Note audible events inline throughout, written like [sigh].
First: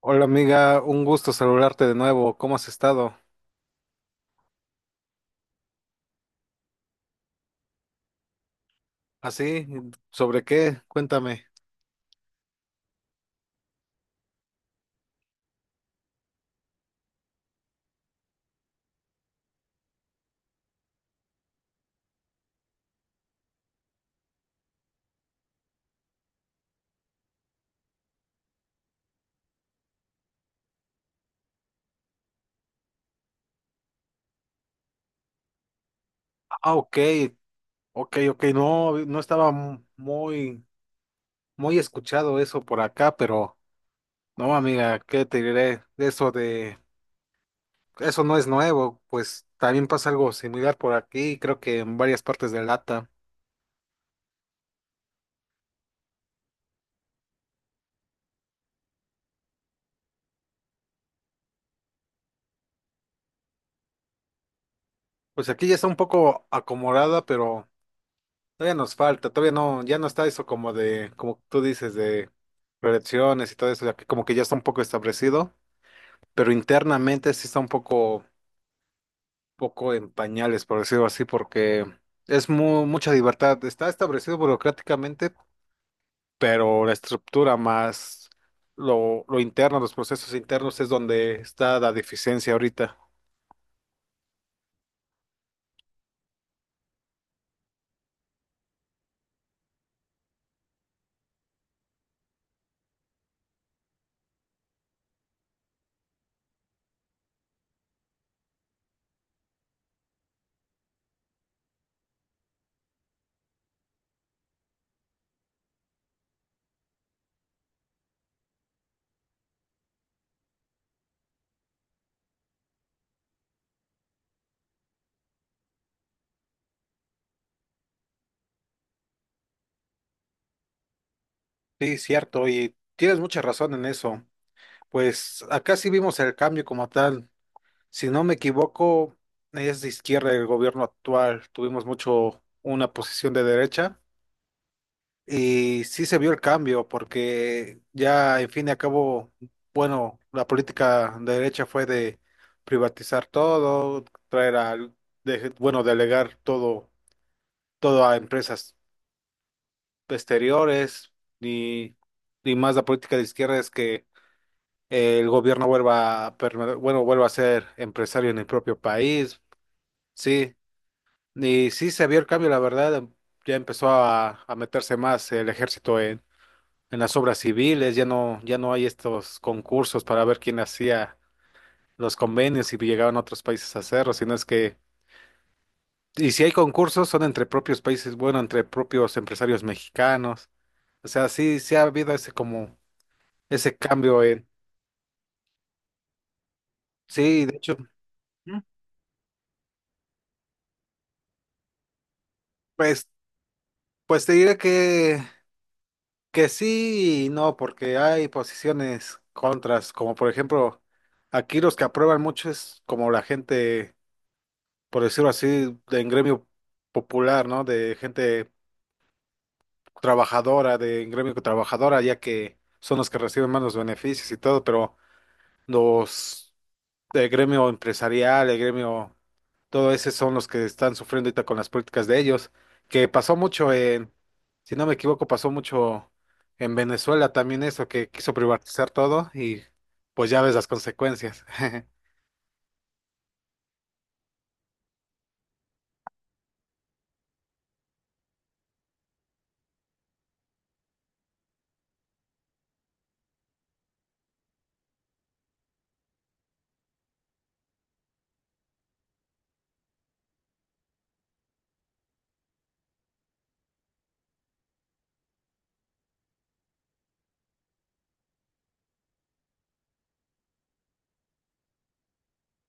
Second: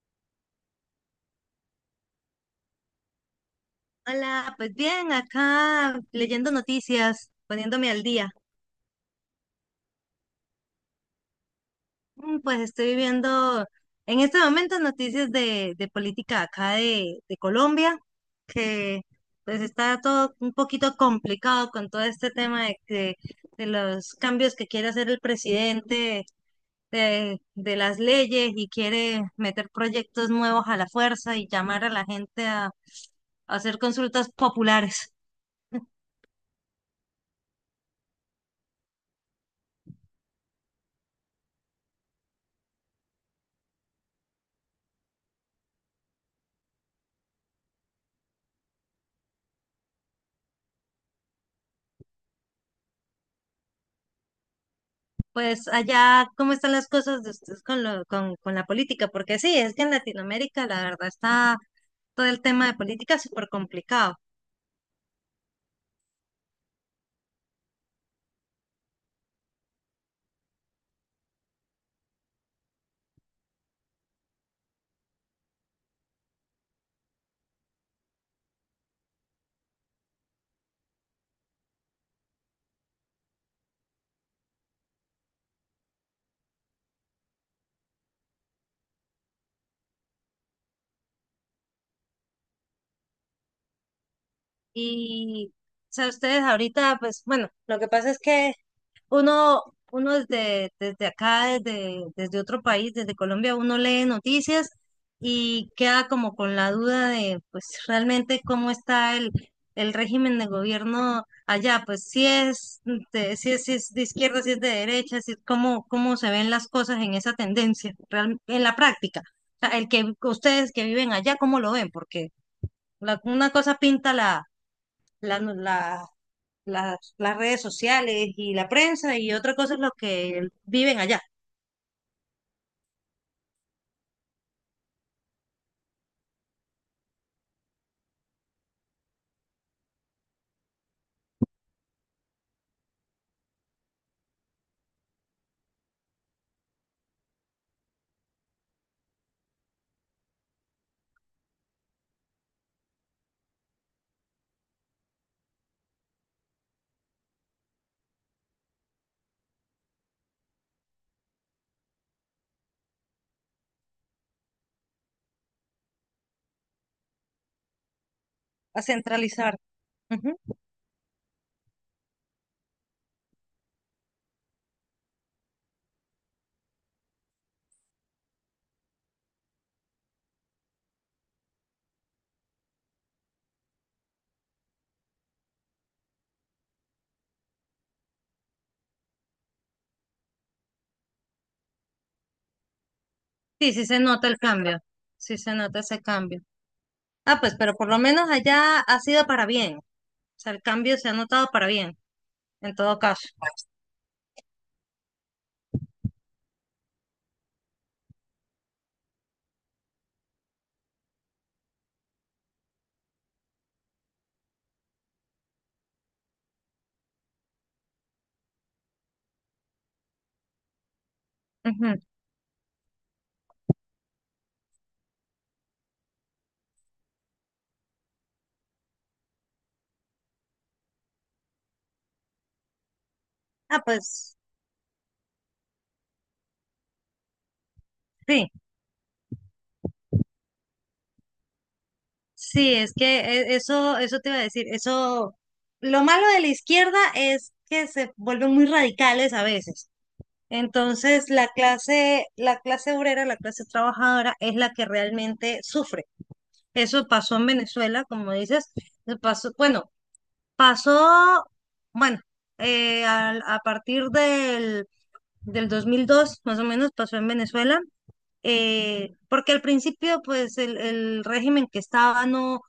Hola amiga, un gusto saludarte de nuevo. ¿Cómo has estado? Hola, pues bien, acá leyendo noticias, poniéndome al día. ¿Así? ¿Sobre qué? Cuéntame. Pues estoy viendo en este momento noticias de política acá de Colombia, que pues está todo un poquito complicado con todo este tema de, de los cambios que quiere hacer el presidente, de las leyes y quiere meter proyectos nuevos a la fuerza y llamar a la gente a hacer consultas populares. Ah, ok, ok. No estaba muy, muy escuchado eso por acá, pero no, amiga, ¿qué te diré? Eso no es nuevo, pues también pasa algo similar por aquí, creo que en varias partes de Lata. Pues allá, ¿cómo están las cosas de ustedes con lo, con la política? Porque sí, es que en Latinoamérica la verdad está todo el tema de política súper complicado. Pues aquí ya está un poco acomodada, pero todavía nos falta, todavía no, ya no está eso como de, como tú dices, de reelecciones y todo eso, ya que como que ya está un poco establecido. Pero internamente sí está un poco, poco en pañales, por decirlo así, porque es mucha libertad. Está establecido burocráticamente, pero la estructura más lo interno, los procesos internos es donde está la deficiencia ahorita. Y, o sea, ustedes ahorita, pues bueno, lo que pasa es que Uno, uno desde, desde acá, desde, desde otro país, desde Colombia, uno lee noticias y queda como con la duda de, pues, realmente cómo está el régimen de gobierno allá, pues, si es de, si es, si es de izquierda, si es de derecha, si es cómo, cómo se ven las cosas en esa tendencia, en la práctica. O sea, el que ustedes que viven allá, ¿cómo lo ven? Porque una cosa pinta la, la, las redes sociales y la prensa y otra cosa es lo que viven allá, Sí, cierto, y tienes mucha razón en eso. Pues acá sí vimos el cambio como tal. Si no me equivoco, es de izquierda el gobierno actual. Tuvimos mucho una posición de derecha y sí se vio el cambio porque ya, en fin y al cabo, bueno, la política de derecha fue de privatizar todo, traer a, de- bueno, delegar todo, todo a empresas exteriores y, y más la política de izquierda es que el gobierno vuelva a ser empresario en el propio a país. centralizar. Ujú. Sí, y sí se vio el cambio, la verdad, ya empezó a meterse más el ejército en las obras civiles, ya no, ya no hay estos concursos para ver quién hacía los convenios y llegaban a otros países a hacerlo, sino es que, y si hay concursos son entre propios países, bueno, entre propios empresarios mexicanos. O sea, sí, sí ha habido ese como, Sí, ese sí se cambio nota el en, cambio, sí se nota ese cambio. Ah, sí, pues, de pero hecho. por lo menos ¿Mm? allá ha sido para bien, o sea, el cambio se ha notado para bien, en todo Pues, caso. pues te diré que sí y no, porque hay posiciones contras, como por ejemplo, aquí los que aprueban mucho es como la gente, por decirlo así, de en gremio popular, ¿no? De gente trabajadora, de en gremio trabajadora, Ujú. ya que son los que reciben más los beneficios y todo, pero los el gremio empresarial, el gremio, todo ese son los que están sufriendo ahorita con las políticas de ellos, que pasó mucho Ah, en, pues, si no me equivoco, pasó mucho en Venezuela también eso, que quiso sí, privatizar todo y pues ya ves las consecuencias. [laughs] sí, es que eso, eso te iba a decir, eso, lo malo de la izquierda es que se vuelven muy radicales a veces. Entonces, la clase obrera, la clase trabajadora es la que realmente sufre. Eso pasó en Venezuela, como dices, eso pasó, bueno, partir del 2002, más o menos, pasó en Venezuela, porque al principio, pues, el régimen que estaba no, o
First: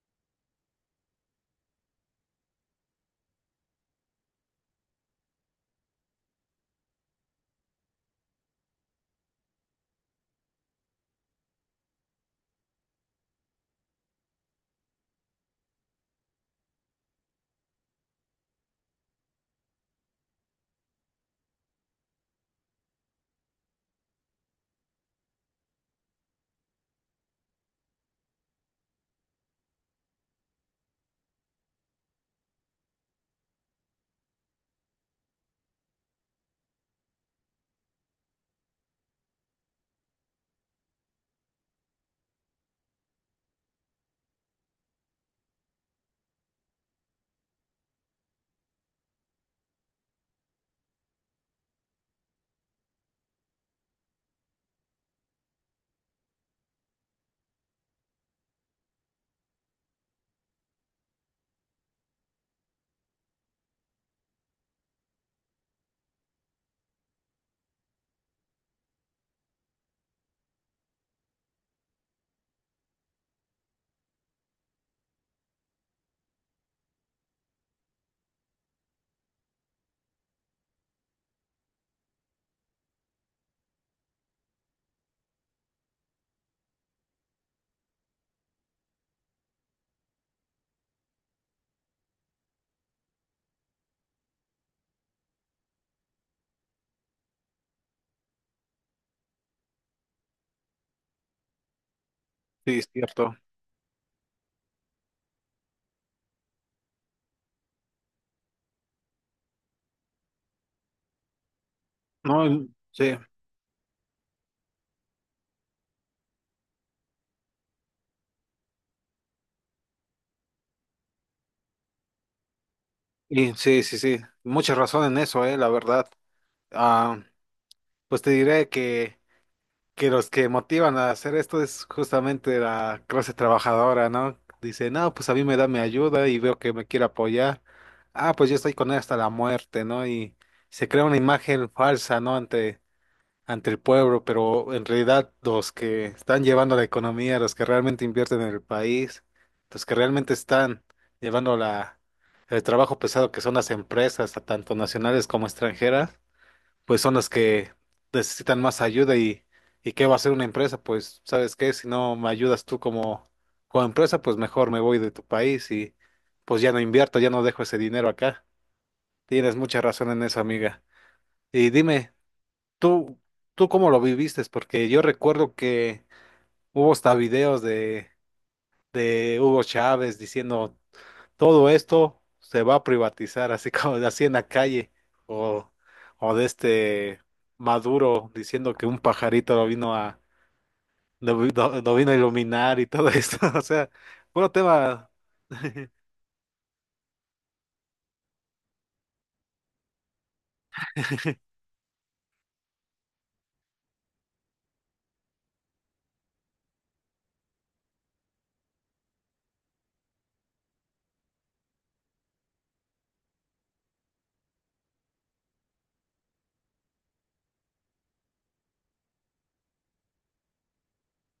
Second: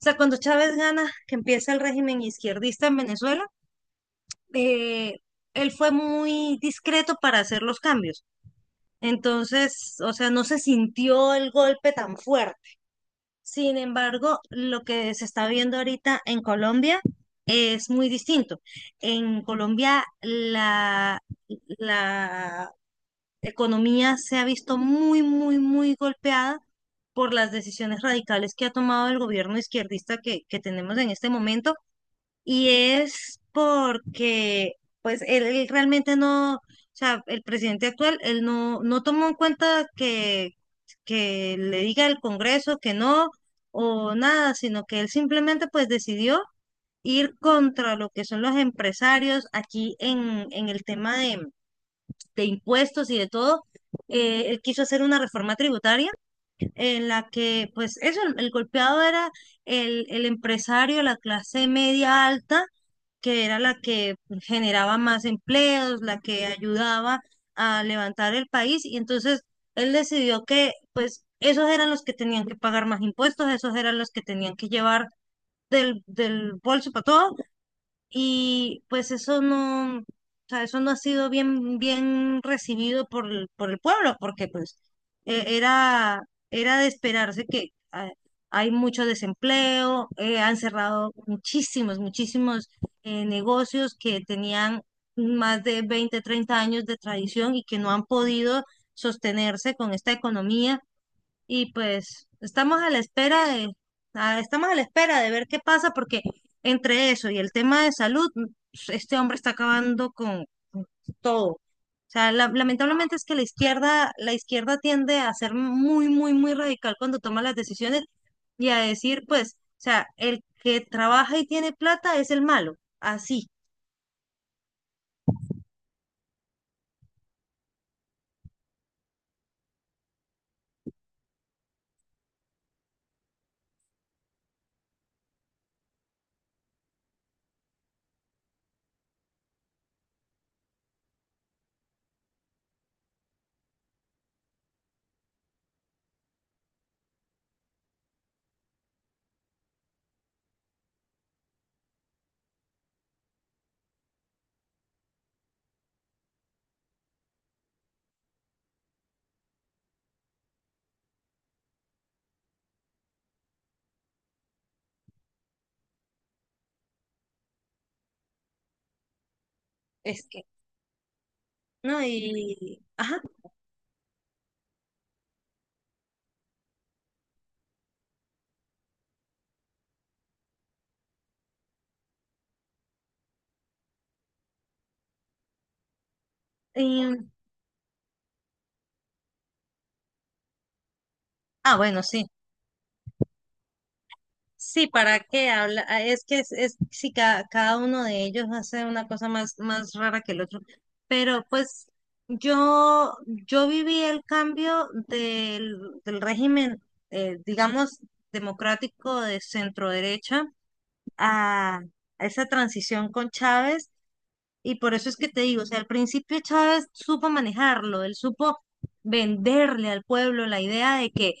sea, cuando Chávez gana, que empieza el régimen izquierdista en Venezuela, eh, él fue muy discreto para hacer los cambios. Entonces, o sea, no se sintió el golpe tan fuerte. Sin embargo, lo que se está viendo ahorita en Colombia es muy distinto. En Colombia la economía se ha visto muy, muy, muy golpeada por las decisiones radicales que ha tomado el gobierno izquierdista que tenemos en este momento y es porque, pues, él realmente no, o sea, el presidente actual, él no, no tomó en cuenta que le diga al Congreso que no o nada, sino que él simplemente, pues, decidió ir contra lo que son los empresarios aquí en el tema de impuestos y de todo. Él quiso hacer una reforma tributaria en la que, pues eso, el golpeado era el empresario, la clase media alta, que era la que generaba más empleos, la que ayudaba a levantar el país, y entonces él decidió que, pues, esos eran los que tenían que pagar más impuestos, esos eran los que tenían que llevar del bolso para todo, y pues eso no, o sea, eso no ha sido bien, bien recibido por, por el pueblo, porque pues e- era, era de esperarse que hay mucho desempleo, han cerrado muchísimos negocios que tenían más de 20 o 30 años de tradición y que no han podido sostenerse con esta economía y pues Sí, estamos es a la cierto. espera de, estamos a la espera de ver qué pasa, porque entre eso y el tema de salud, este hombre está acabando con todo. O sea, No, sí, lamentablemente es que la izquierda tiende a ser muy, muy, muy radical cuando toma las decisiones y a decir, pues, o sea, el que trabaja y tiene plata es el malo. Así y sí, sí, sí, mucha razón en eso, la verdad. Ah, pues te diré que los que motivan a hacer esto es justamente la clase trabajadora, ¿no? Dice, no, pues a mí me da mi ayuda y veo que me quiere apoyar. Ah, pues yo estoy con él hasta la muerte, ¿no? Y se crea una imagen falsa, ¿no? Ante el pueblo, pero en realidad los que están llevando la economía, los que realmente invierten en el país, los que realmente están llevando el trabajo pesado que son las empresas, tanto nacionales como extranjeras, pues son las que necesitan más ayuda y qué va a hacer una empresa, pues sabes qué, si no me ayudas tú como, como empresa, pues mejor me voy de tu país y pues ya no invierto, ya no dejo ese dinero acá. Tienes mucha razón en es eso, que, amiga. Y ¿no? dime, Y, ¿tú, ajá. ¿tú cómo lo viviste? Porque yo recuerdo que hubo hasta videos de Hugo Chávez diciendo todo esto se va a privatizar, así [laughs] como así en la calle, o, o de este Y, Maduro diciendo que un pajarito lo vino a, lo, vi- ah, lo bueno, vino a sí. iluminar y todo esto, [laughs] o sea, bueno Sí, tema, ¿para qué habla? [laughs] Ah, es que es si cada uno de ellos hace una cosa más, más rara que el otro. Pero pues yo viví el cambio del régimen, digamos, democrático de centro derecha a, a esa transición con Chávez. Y por eso es que te digo, o sea, al principio Chávez supo manejarlo, él supo venderle al pueblo la idea de que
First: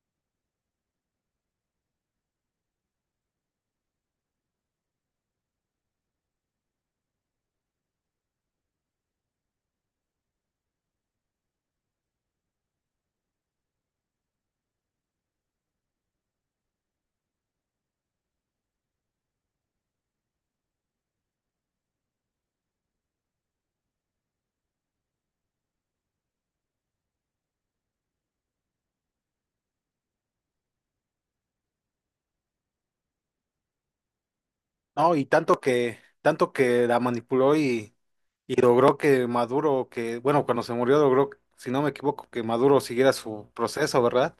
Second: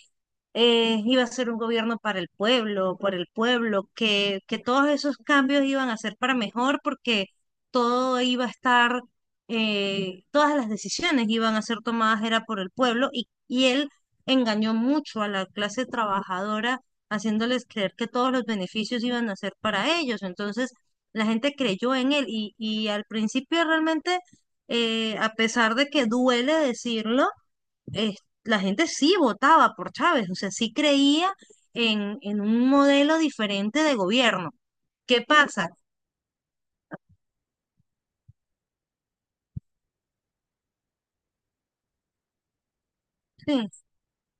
iba a ser un gobierno para el pueblo, por el pueblo, que todos esos cambios iban a ser para mejor porque todo iba a estar, todas las decisiones iban a ser tomadas era por el pueblo y él engañó mucho a la clase trabajadora haciéndoles creer que todos los beneficios iban a ser para ellos. Entonces la gente creyó en él y al principio realmente, a pesar de que duele decirlo, eh, la gente sí votaba por Chávez, o sea, sí creía en un modelo diferente de gobierno. no, ¿Qué y pasa? Tanto que la manipuló y logró que Maduro, que, bueno, cuando se murió logró, si no me equivoco, que Maduro siguiera su Sí. proceso, ¿verdad?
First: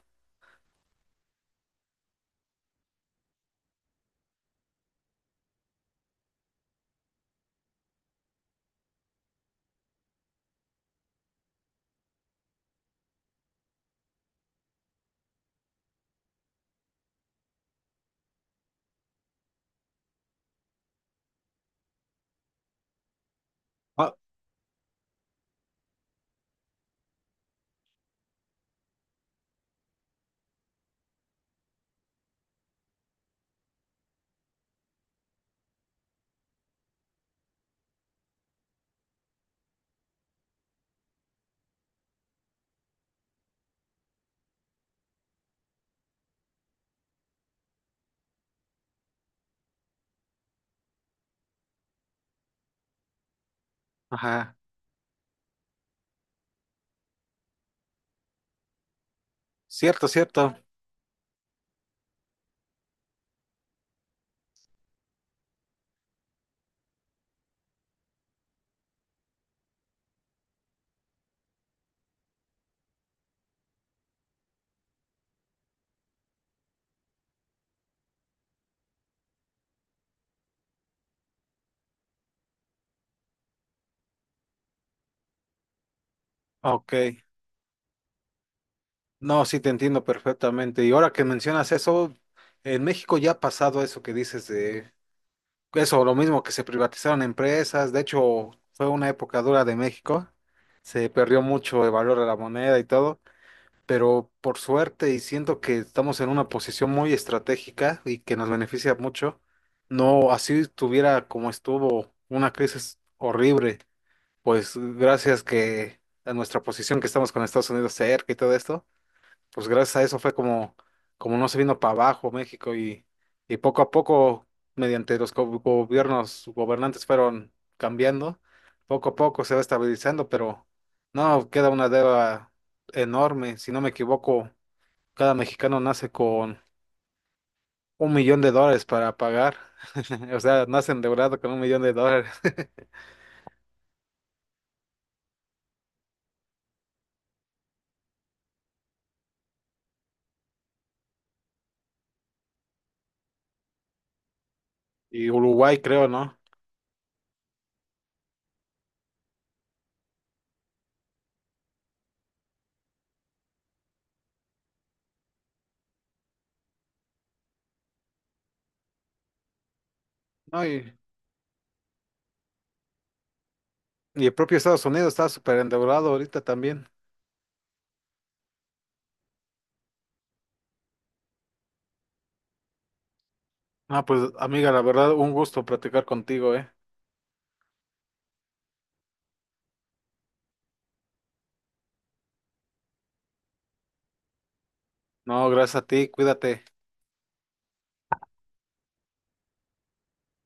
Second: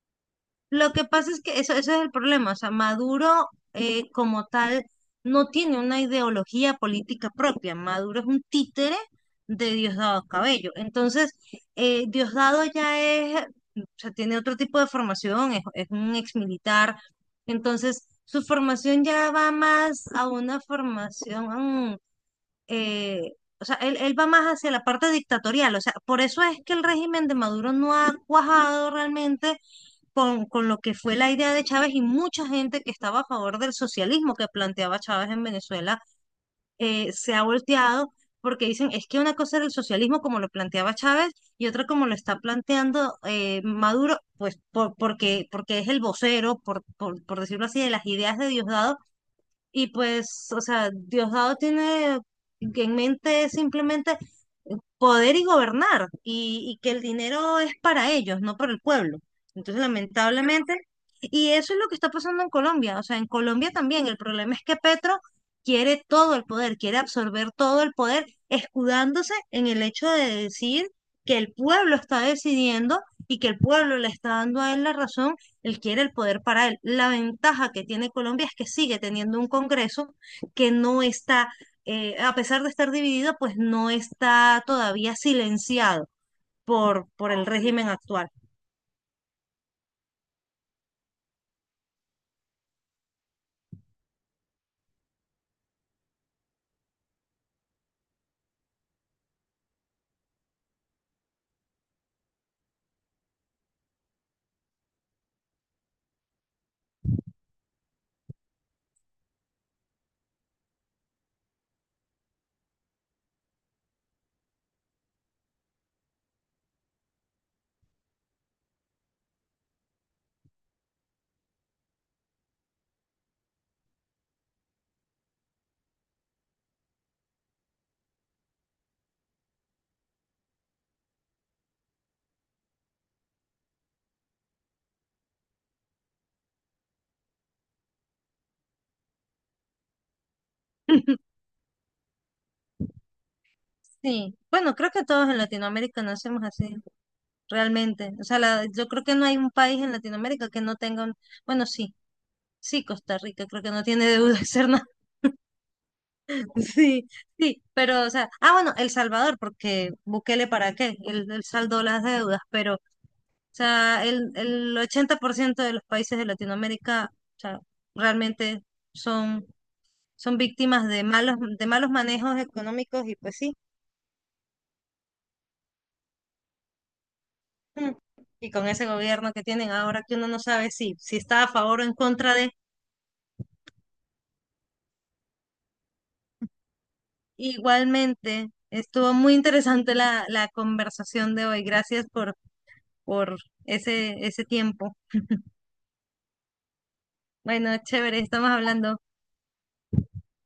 Lo que pasa es que eso es el problema, o sea, Maduro como tal no tiene una ideología política propia, Maduro es un títere de Diosdado Cabello, entonces Diosdado ya es, o sea, tiene otro tipo de formación, es un exmilitar, entonces su formación ya va más a una formación eh, o sea, Ah, él va más hacia la parte dictatorial, o sea, por eso es que el régimen de Maduro no ha cuajado realmente con lo que fue la idea de Chávez y mucha gente que estaba a favor del socialismo que planteaba Chávez en Venezuela se ha volteado porque dicen, es que una cosa era el socialismo como lo planteaba Chávez y otra como lo está planteando Maduro, pues por, porque, porque es el vocero, por decirlo así, de las ideas de Diosdado y pues, o sea, Diosdado tiene en mente simplemente ajá, poder y gobernar y que el dinero es para ellos, no para el pueblo. Entonces, cierto, cierto, lamentablemente, y eso es lo que está pasando en Colombia. O sea, en Colombia también el problema es que Petro quiere todo el poder, quiere absorber todo el poder, escudándose en el hecho de decir que el pueblo está decidiendo y que el pueblo le está dando a él la razón, él quiere el poder para él. La ventaja que tiene Colombia es que sigue teniendo un Congreso que no está a pesar de estar dividida, pues no está todavía silenciado ok. Por el régimen actual. No, sí te entiendo perfectamente. Y ahora que mencionas eso, en México ya ha pasado eso que dices de eso, lo mismo que se privatizaron empresas. De hecho, fue una época dura de México. Se perdió mucho el valor de la moneda y todo. Pero por suerte, y siento que estamos en una posición muy estratégica y que nos beneficia mucho, no así tuviera como estuvo una crisis horrible. Pues gracias que a nuestra posición que estamos con Estados Unidos cerca y todo esto pues gracias a eso fue como, como no se vino para abajo México y poco a poco, mediante los gobiernos gobernantes fueron cambiando, poco a poco se va estabilizando, pero no, queda una deuda enorme, si no me equivoco, cada mexicano nace con $1,000,000 para pagar, [laughs] o sea, nace [laughs] endeudado con $1,000,000, [laughs] Sí, bueno, creo que todos en Latinoamérica nacemos así, realmente. O sea, yo creo que no hay un país en Latinoamérica que no tenga un... Bueno, sí, sí, Costa Rica creo que no tiene deuda externa. y Uruguay creo, ¿no? [laughs] Sí, sí, pero, o sea, ah, bueno, El Salvador, porque Bukele para qué, él saldó las deudas, pero, o sea, el 80% de los países de Latinoamérica, o sea, realmente son No, víctimas de malos manejos económicos y pues sí, y el propio Estados Unidos está súper endeudado ahorita también. mm, y con ese gobierno que tienen ahora que uno no sabe si, si está a favor o en contra de, Ah, pues amiga, la verdad, un gusto platicar contigo, ¿eh? igualmente estuvo muy interesante la conversación de hoy. Gracias por ese, ese tiempo. No, gracias a ti, cuídate. Bueno, chévere, estamos hablando.